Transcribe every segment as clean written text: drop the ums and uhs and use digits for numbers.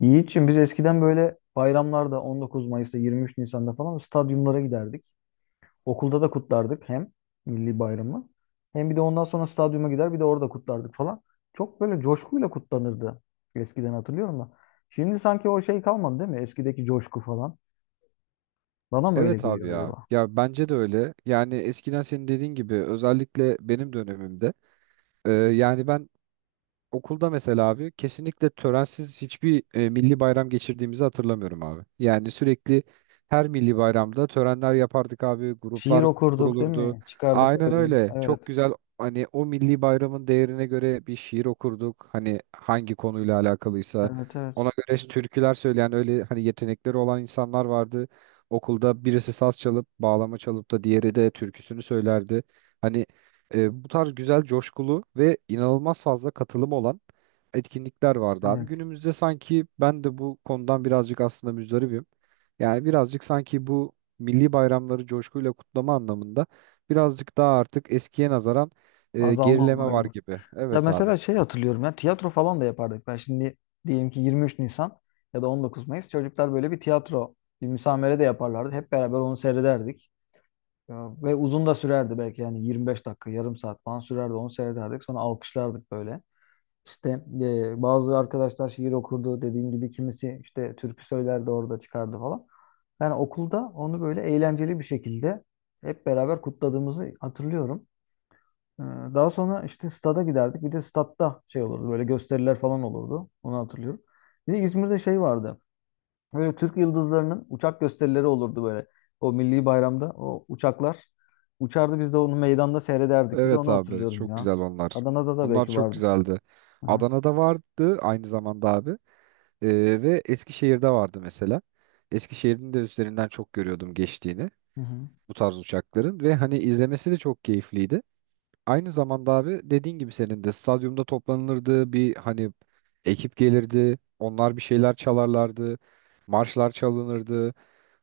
Yiğit'ciğim biz eskiden böyle bayramlarda 19 Mayıs'ta 23 Nisan'da falan stadyumlara giderdik. Okulda da kutlardık hem milli bayramı hem bir de ondan sonra stadyuma gider bir de orada kutlardık falan. Çok böyle coşkuyla kutlanırdı eskiden hatırlıyorum da. Şimdi sanki o şey kalmadı değil mi? Eskideki coşku falan. Bana mı öyle Evet abi geliyor ya. acaba? Ya bence de öyle. Yani eskiden senin dediğin gibi özellikle benim dönemimde e, yani ben okulda mesela abi kesinlikle törensiz hiçbir milli bayram geçirdiğimizi hatırlamıyorum abi. Yani sürekli her milli bayramda törenler yapardık abi, Şiir gruplar okurduk değil kurulurdu. mi? Çıkardık Aynen böyle. öyle. Çok Evet. güzel hani o milli bayramın değerine göre bir şiir okurduk. Hani hangi konuyla alakalıysa Evet, ona evet. göre türküler söyleyen öyle hani yetenekleri olan insanlar vardı. Okulda birisi saz çalıp bağlama çalıp da diğeri de türküsünü söylerdi. Hani bu tarz güzel, coşkulu ve inanılmaz fazla katılım olan etkinlikler vardı abi. Evet. Günümüzde sanki ben de bu konudan birazcık aslında müzdaribim. Yani birazcık sanki bu milli bayramları coşkuyla kutlama anlamında birazcık daha artık eskiye nazaran Azalma gerileme var var gibi. gibi. Ya Evet abi. mesela şey hatırlıyorum ya tiyatro falan da yapardık. Ben şimdi diyelim ki 23 Nisan ya da 19 Mayıs çocuklar böyle bir tiyatro, bir müsamere de yaparlardı. Hep beraber onu seyrederdik. Ya, ve uzun da sürerdi belki yani 25 dakika, yarım saat falan sürerdi onu seyrederdik. Sonra alkışlardık böyle. İşte bazı arkadaşlar şiir okurdu dediğim gibi kimisi işte türkü söylerdi orada çıkardı falan. Yani okulda onu böyle eğlenceli bir şekilde hep beraber kutladığımızı hatırlıyorum. Ee, Daha sonra işte stada giderdik. Bir de statta şey olurdu. Böyle gösteriler falan olurdu. Onu hatırlıyorum. Bir de İzmir'de şey vardı. Böyle Türk yıldızlarının uçak gösterileri olurdu böyle. O milli bayramda o uçaklar uçardı. Biz de onu meydanda seyrederdik. Bir de Evet onu abi. hatırlıyorum Çok ya. güzel onlar. Adana'da da Onlar belki çok vardır. güzeldi. Hı hı. Adana'da vardı aynı zamanda abi. Ve Eskişehir'de vardı mesela. Eskişehir'in de üstlerinden çok görüyordum geçtiğini. Hı hı. Bu tarz uçakların ve hani izlemesi de çok keyifliydi. Aynı zamanda abi dediğin gibi senin de stadyumda toplanılırdı, bir hani ekip gelirdi, onlar bir şeyler çalarlardı, marşlar çalınırdı.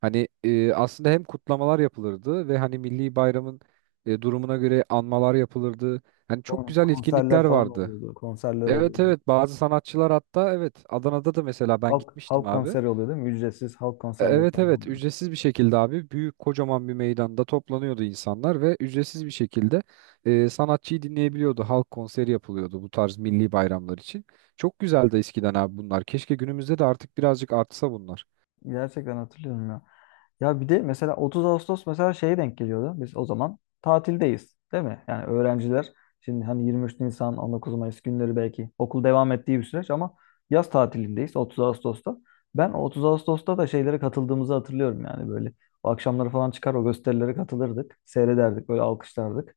Hani aslında hem kutlamalar yapılırdı ve hani milli bayramın durumuna göre anmalar yapılırdı. Hani çok güzel etkinlikler Konserler falan vardı. oluyordu. Konserler Evet, oluyordu. evet, bazı sanatçılar hatta, evet, Adana'da da mesela ben Halk gitmiştim halk abi. konseri oluyor değil mi? Ücretsiz halk konserleri Evet, falan evet, oluyordu. ücretsiz bir şekilde abi büyük kocaman bir meydanda toplanıyordu insanlar ve ücretsiz bir şekilde sanatçıyı dinleyebiliyordu. Halk konseri yapılıyordu bu tarz milli bayramlar için. Çok güzeldi eskiden abi bunlar. Keşke günümüzde de artık birazcık artsa bunlar. Gerçekten hatırlıyorum ya. Ya bir de mesela 30 Ağustos mesela şeye denk geliyordu. Biz o zaman tatildeyiz, değil mi? Yani öğrenciler şimdi hani 23 Nisan, 19 Mayıs günleri belki okul devam ettiği bir süreç ama yaz tatilindeyiz 30 Ağustos'ta. Ben 30 Ağustos'ta da şeylere katıldığımızı hatırlıyorum yani böyle. O akşamları falan çıkar o gösterilere katılırdık. Seyrederdik, böyle alkışlardık.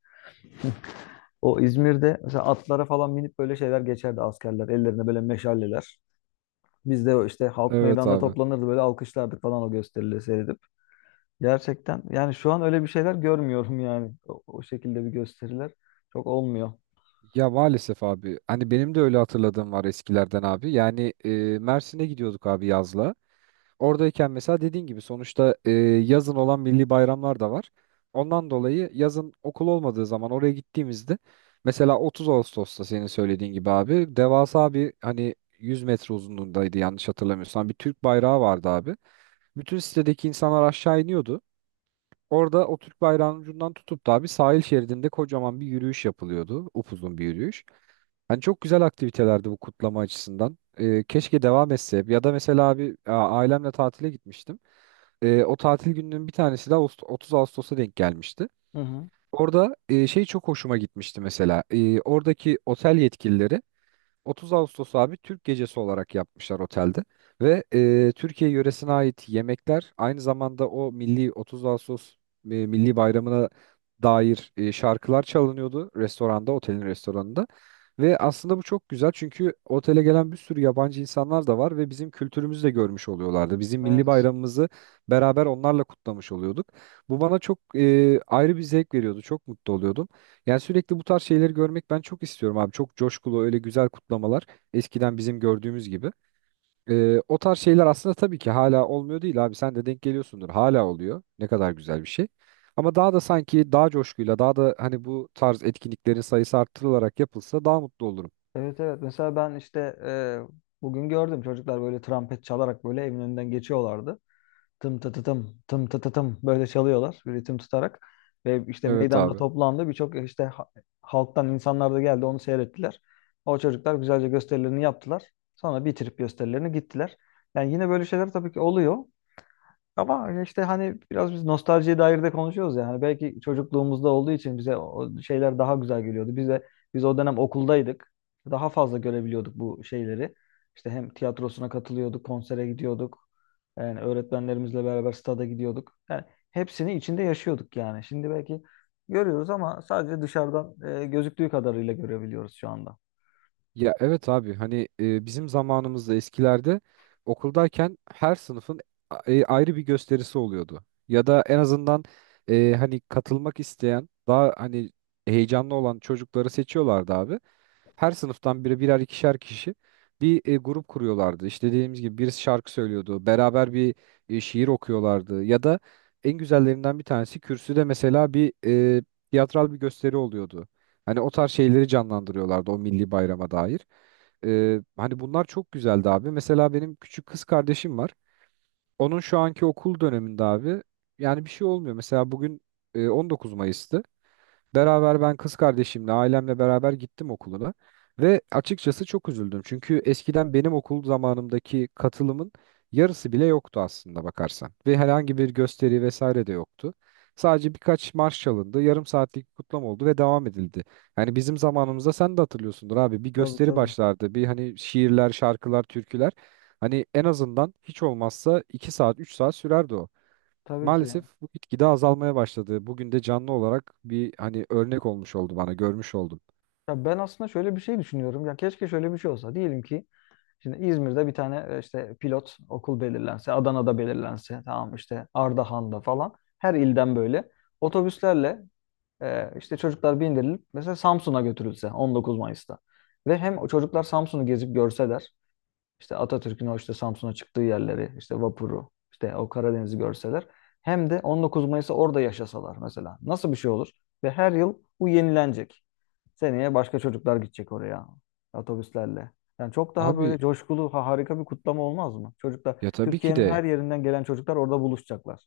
O İzmir'de mesela atlara falan binip böyle şeyler geçerdi askerler. Ellerinde böyle meşaleler. Biz de işte halk Evet meydanda abi. toplanırdı böyle alkışlardık falan o gösterileri seyredip. Gerçekten yani şu an öyle bir şeyler görmüyorum yani. O, o şekilde bir gösteriler çok olmuyor. Ya maalesef abi. Hani benim de öyle hatırladığım var eskilerden abi. Mersin'e gidiyorduk abi yazla. Oradayken mesela dediğin gibi sonuçta yazın olan milli bayramlar da var. Ondan dolayı yazın okul olmadığı zaman oraya gittiğimizde mesela 30 Ağustos'ta senin söylediğin gibi abi devasa bir, hani, 100 metre uzunluğundaydı yanlış hatırlamıyorsam, bir Türk bayrağı vardı abi. Bütün sitedeki insanlar aşağı iniyordu. Orada o Türk bayrağının ucundan tutup da abi sahil şeridinde kocaman bir yürüyüş yapılıyordu. Upuzun bir yürüyüş. Hani çok güzel aktivitelerdi bu kutlama açısından. E, keşke devam etse. Ya da mesela abi ailemle tatile gitmiştim. E, o tatil gününün bir tanesi de 30 Ağustos'a denk gelmişti. Hı hı. Orada şey, çok hoşuma gitmişti mesela. E, oradaki otel yetkilileri 30 Ağustos abi Türk gecesi olarak yapmışlar otelde ve Türkiye yöresine ait yemekler, aynı zamanda o milli 30 Ağustos milli bayramına dair şarkılar çalınıyordu restoranda, otelin restoranında. Ve aslında bu çok güzel, çünkü otele gelen bir sürü yabancı insanlar da var ve bizim kültürümüzü de görmüş oluyorlardı. Bizim milli Evet. bayramımızı beraber onlarla kutlamış oluyorduk. Bu bana çok ayrı bir zevk veriyordu. Çok mutlu oluyordum. Yani sürekli bu tarz şeyleri görmek ben çok istiyorum abi. Çok coşkulu öyle güzel kutlamalar, eskiden bizim gördüğümüz gibi. O tarz şeyler aslında tabii ki hala olmuyor değil abi. Sen de denk geliyorsundur. Hala oluyor. Ne kadar güzel bir şey. Ama daha da sanki daha coşkuyla, daha da, hani, bu tarz etkinliklerin sayısı arttırılarak yapılsa daha mutlu olurum. Evet, evet. Mesela ben işte e, bugün gördüm çocuklar böyle trompet çalarak böyle evin önünden geçiyorlardı. Tım tı tı tım tım tı tı tım böyle çalıyorlar bir ritim tutarak. Ve işte Evet meydanda abi. toplandı birçok işte halktan insanlar da geldi onu seyrettiler. O çocuklar güzelce gösterilerini yaptılar. Sonra bitirip gösterilerini gittiler. Yani yine böyle şeyler tabii ki oluyor. Ama hani işte hani biraz biz nostaljiye dair de konuşuyoruz yani. Belki çocukluğumuzda olduğu için bize o şeyler daha güzel geliyordu. Bize biz o dönem okuldaydık. Daha fazla görebiliyorduk bu şeyleri. İşte hem tiyatrosuna katılıyorduk, konsere gidiyorduk. Yani öğretmenlerimizle beraber stada gidiyorduk. Yani hepsini içinde yaşıyorduk yani. Şimdi belki görüyoruz ama sadece dışarıdan gözüktüğü kadarıyla görebiliyoruz şu anda. Ya evet abi, hani bizim zamanımızda, eskilerde, okuldayken her sınıfın ayrı bir gösterisi oluyordu. Ya da en azından hani katılmak isteyen, daha hani heyecanlı olan çocukları seçiyorlardı abi. Her sınıftan biri, birer ikişer kişi bir grup kuruyorlardı. İşte dediğimiz gibi birisi şarkı söylüyordu. Beraber bir şiir okuyorlardı. Ya da en güzellerinden bir tanesi kürsüde mesela bir e, tiyatral bir gösteri oluyordu. Hani o tarz şeyleri canlandırıyorlardı o milli bayrama dair. Hani bunlar çok güzeldi abi. Mesela benim küçük kız kardeşim var. Onun şu anki okul döneminde abi yani bir şey olmuyor. Mesela bugün 19 Mayıs'tı. Beraber ben kız kardeşimle, ailemle beraber gittim okuluna ve açıkçası çok üzüldüm. Çünkü eskiden benim okul zamanımdaki katılımın yarısı bile yoktu aslında bakarsan. Ve herhangi bir gösteri vesaire de yoktu. Sadece birkaç marş çalındı, yarım saatlik bir kutlama oldu ve devam edildi. Yani bizim zamanımızda sen de hatırlıyorsundur abi, bir Tabii, gösteri tabii. başlardı. Bir, hani, şiirler, şarkılar, türküler. Hani en azından hiç olmazsa 2 saat, 3 saat sürerdi o. Tabii ki. Maalesef bu gitgide azalmaya başladı. Bugün de canlı olarak bir, hani, örnek olmuş oldu bana, görmüş oldum. Ya ben aslında şöyle bir şey düşünüyorum. Ya keşke şöyle bir şey olsa. Diyelim ki şimdi İzmir'de bir tane işte pilot okul belirlense, Adana'da belirlense, tamam işte Ardahan'da falan her ilden böyle otobüslerle işte çocuklar bindirilip mesela Samsun'a götürülse 19 Mayıs'ta. Ve hem o çocuklar Samsun'u gezip görseler işte Atatürk'ün o işte Samsun'a çıktığı yerleri, işte vapuru, işte o Karadeniz'i görseler hem de 19 Mayıs'ı orada yaşasalar mesela. Nasıl bir şey olur? Ve her yıl bu yenilenecek. Seneye başka çocuklar gidecek oraya otobüslerle. Yani çok daha Abi, böyle coşkulu, harika bir kutlama olmaz mı? Çocuklar, ya tabii ki Türkiye'nin de her yerinden gelen çocuklar orada buluşacaklar.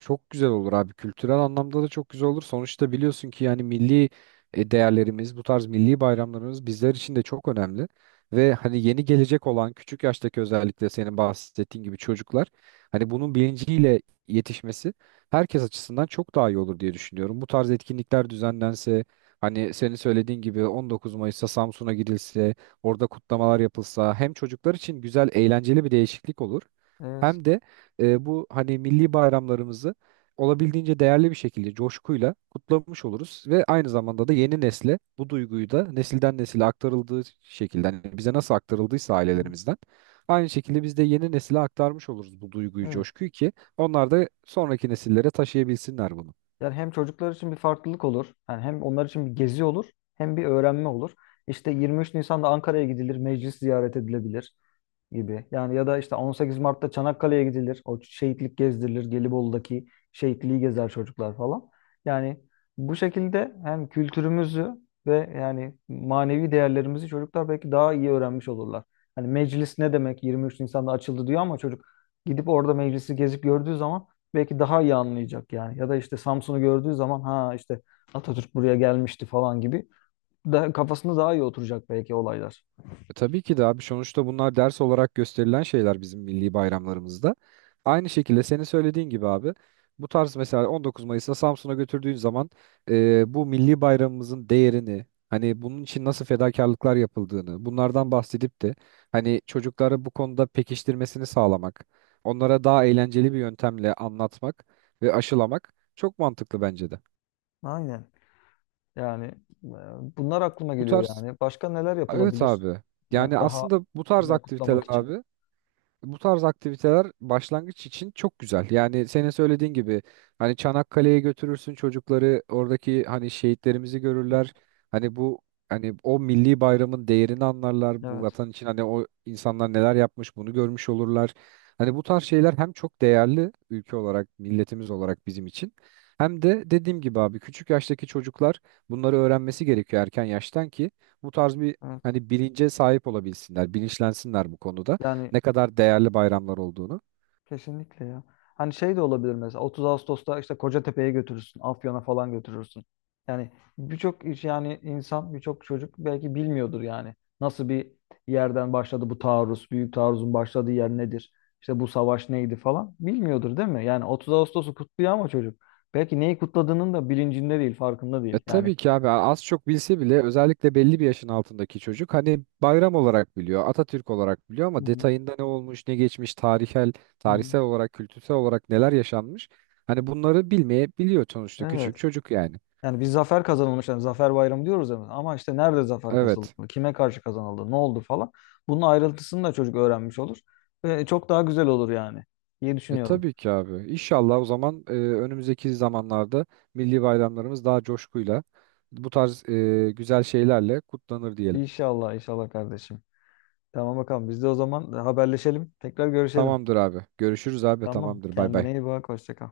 çok güzel olur abi. Kültürel anlamda da çok güzel olur. Sonuçta biliyorsun ki yani milli değerlerimiz, bu tarz milli bayramlarımız bizler için de çok önemli. Ve hani yeni gelecek olan küçük yaştaki, özellikle senin bahsettiğin gibi, çocuklar hani bunun bilinciyle yetişmesi herkes açısından çok daha iyi olur diye düşünüyorum. Bu tarz etkinlikler düzenlense, hani senin söylediğin gibi 19 Mayıs'ta Samsun'a gidilse, orada kutlamalar yapılsa, hem çocuklar için güzel, eğlenceli bir değişiklik olur. Evet. Hem de bu, hani, milli bayramlarımızı olabildiğince değerli bir şekilde coşkuyla kutlamış oluruz ve aynı zamanda da yeni nesle bu duyguyu da, nesilden nesile aktarıldığı şekilde, hani bize nasıl aktarıldıysa Hı. ailelerimizden, aynı şekilde biz de yeni nesile aktarmış oluruz bu duyguyu, Evet. coşkuyu, ki onlar da sonraki nesillere taşıyabilsinler bunu. Yani hem çocuklar için bir farklılık olur. Yani hem onlar için bir gezi olur, hem bir öğrenme olur. İşte 23 Nisan'da Ankara'ya gidilir, meclis ziyaret edilebilir gibi. Yani ya da işte 18 Mart'ta Çanakkale'ye gidilir. O şehitlik gezdirilir. Gelibolu'daki şehitliği gezer çocuklar falan. Yani bu şekilde hem kültürümüzü ve yani manevi değerlerimizi çocuklar belki daha iyi öğrenmiş olurlar. Hani meclis ne demek 23 Nisan'da açıldı diyor ama çocuk gidip orada meclisi gezip gördüğü zaman belki daha iyi anlayacak yani. Ya da işte Samsun'u gördüğü zaman ha işte Atatürk buraya gelmişti falan gibi. Daha, kafasında daha iyi oturacak belki olaylar. E, tabii ki de abi, sonuçta bunlar ders olarak gösterilen şeyler bizim milli bayramlarımızda. Aynı şekilde senin söylediğin gibi abi, bu tarz mesela 19 Mayıs'ta Samsun'a götürdüğün zaman bu milli bayramımızın değerini, hani bunun için nasıl fedakarlıklar yapıldığını, bunlardan bahsedip de hani çocukları bu konuda pekiştirmesini sağlamak, onlara daha eğlenceli bir yöntemle anlatmak ve aşılamak çok mantıklı bence de. Aynen. Yani bunlar aklıma Bu geliyor tarz yani. Başka neler evet yapılabilir? abi Yani yani daha aslında bu tarz güzel aktiviteler kutlamak için. abi Bu tarz aktiviteler başlangıç için çok güzel. Yani senin söylediğin gibi hani Çanakkale'ye götürürsün çocukları, oradaki hani şehitlerimizi Hı. görürler. Hani bu Hani o milli bayramın değerini anlarlar. Bu Evet, vatan için hani o insanlar neler yapmış, bunu görmüş olurlar. Hani bu tarz şeyler hem çok değerli, ülke olarak, milletimiz olarak bizim için. Hem de dediğim gibi abi küçük yaştaki çocuklar bunları öğrenmesi gerekiyor erken yaştan, ki bu tarz bir evet. hani bilince sahip olabilsinler, bilinçlensinler bu konuda Yani ne kadar değerli bayramlar olduğunu. kesinlikle ya. Hani şey de olabilir mesela 30 Ağustos'ta işte Kocatepe'ye götürürsün, Afyon'a falan götürürsün. Yani birçok iş yani insan, birçok çocuk belki bilmiyordur yani. Nasıl bir yerden başladı bu taarruz, büyük taarruzun başladığı yer nedir? İşte bu savaş neydi falan bilmiyordur değil mi? Yani 30 Ağustos'u kutluyor ama çocuk belki neyi kutladığının da bilincinde değil, farkında E, değil. Yani tabii ki abi, az çok bilse bile, özellikle belli bir yaşın altındaki çocuk hani bayram olarak biliyor, Atatürk olarak biliyor, hı ama hı. detayında ne olmuş, ne geçmiş, Hı hı. tarihsel olarak, kültürel olarak neler yaşanmış. Hani bunları bilmeyebiliyor sonuçta küçük Evet. çocuk yani. Yani bir zafer kazanılmış. Yani zafer bayramı diyoruz hemen. Ama işte nerede zafer kazanıldı? Evet. Kime karşı kazanıldı? Ne oldu falan. Bunun ayrıntısını da çocuk öğrenmiş olur. Ve çok daha güzel olur yani diye E, düşünüyorum. tabii ki abi. İnşallah o zaman, önümüzdeki zamanlarda milli bayramlarımız daha coşkuyla bu tarz güzel şeylerle kutlanır diyelim. İnşallah, inşallah kardeşim. Tamam bakalım. Biz de o zaman haberleşelim. Tekrar görüşelim. Tamamdır abi. Görüşürüz abi. Tamam. Tamamdır. Bay bay. Kendine iyi bak. Hoşça kal.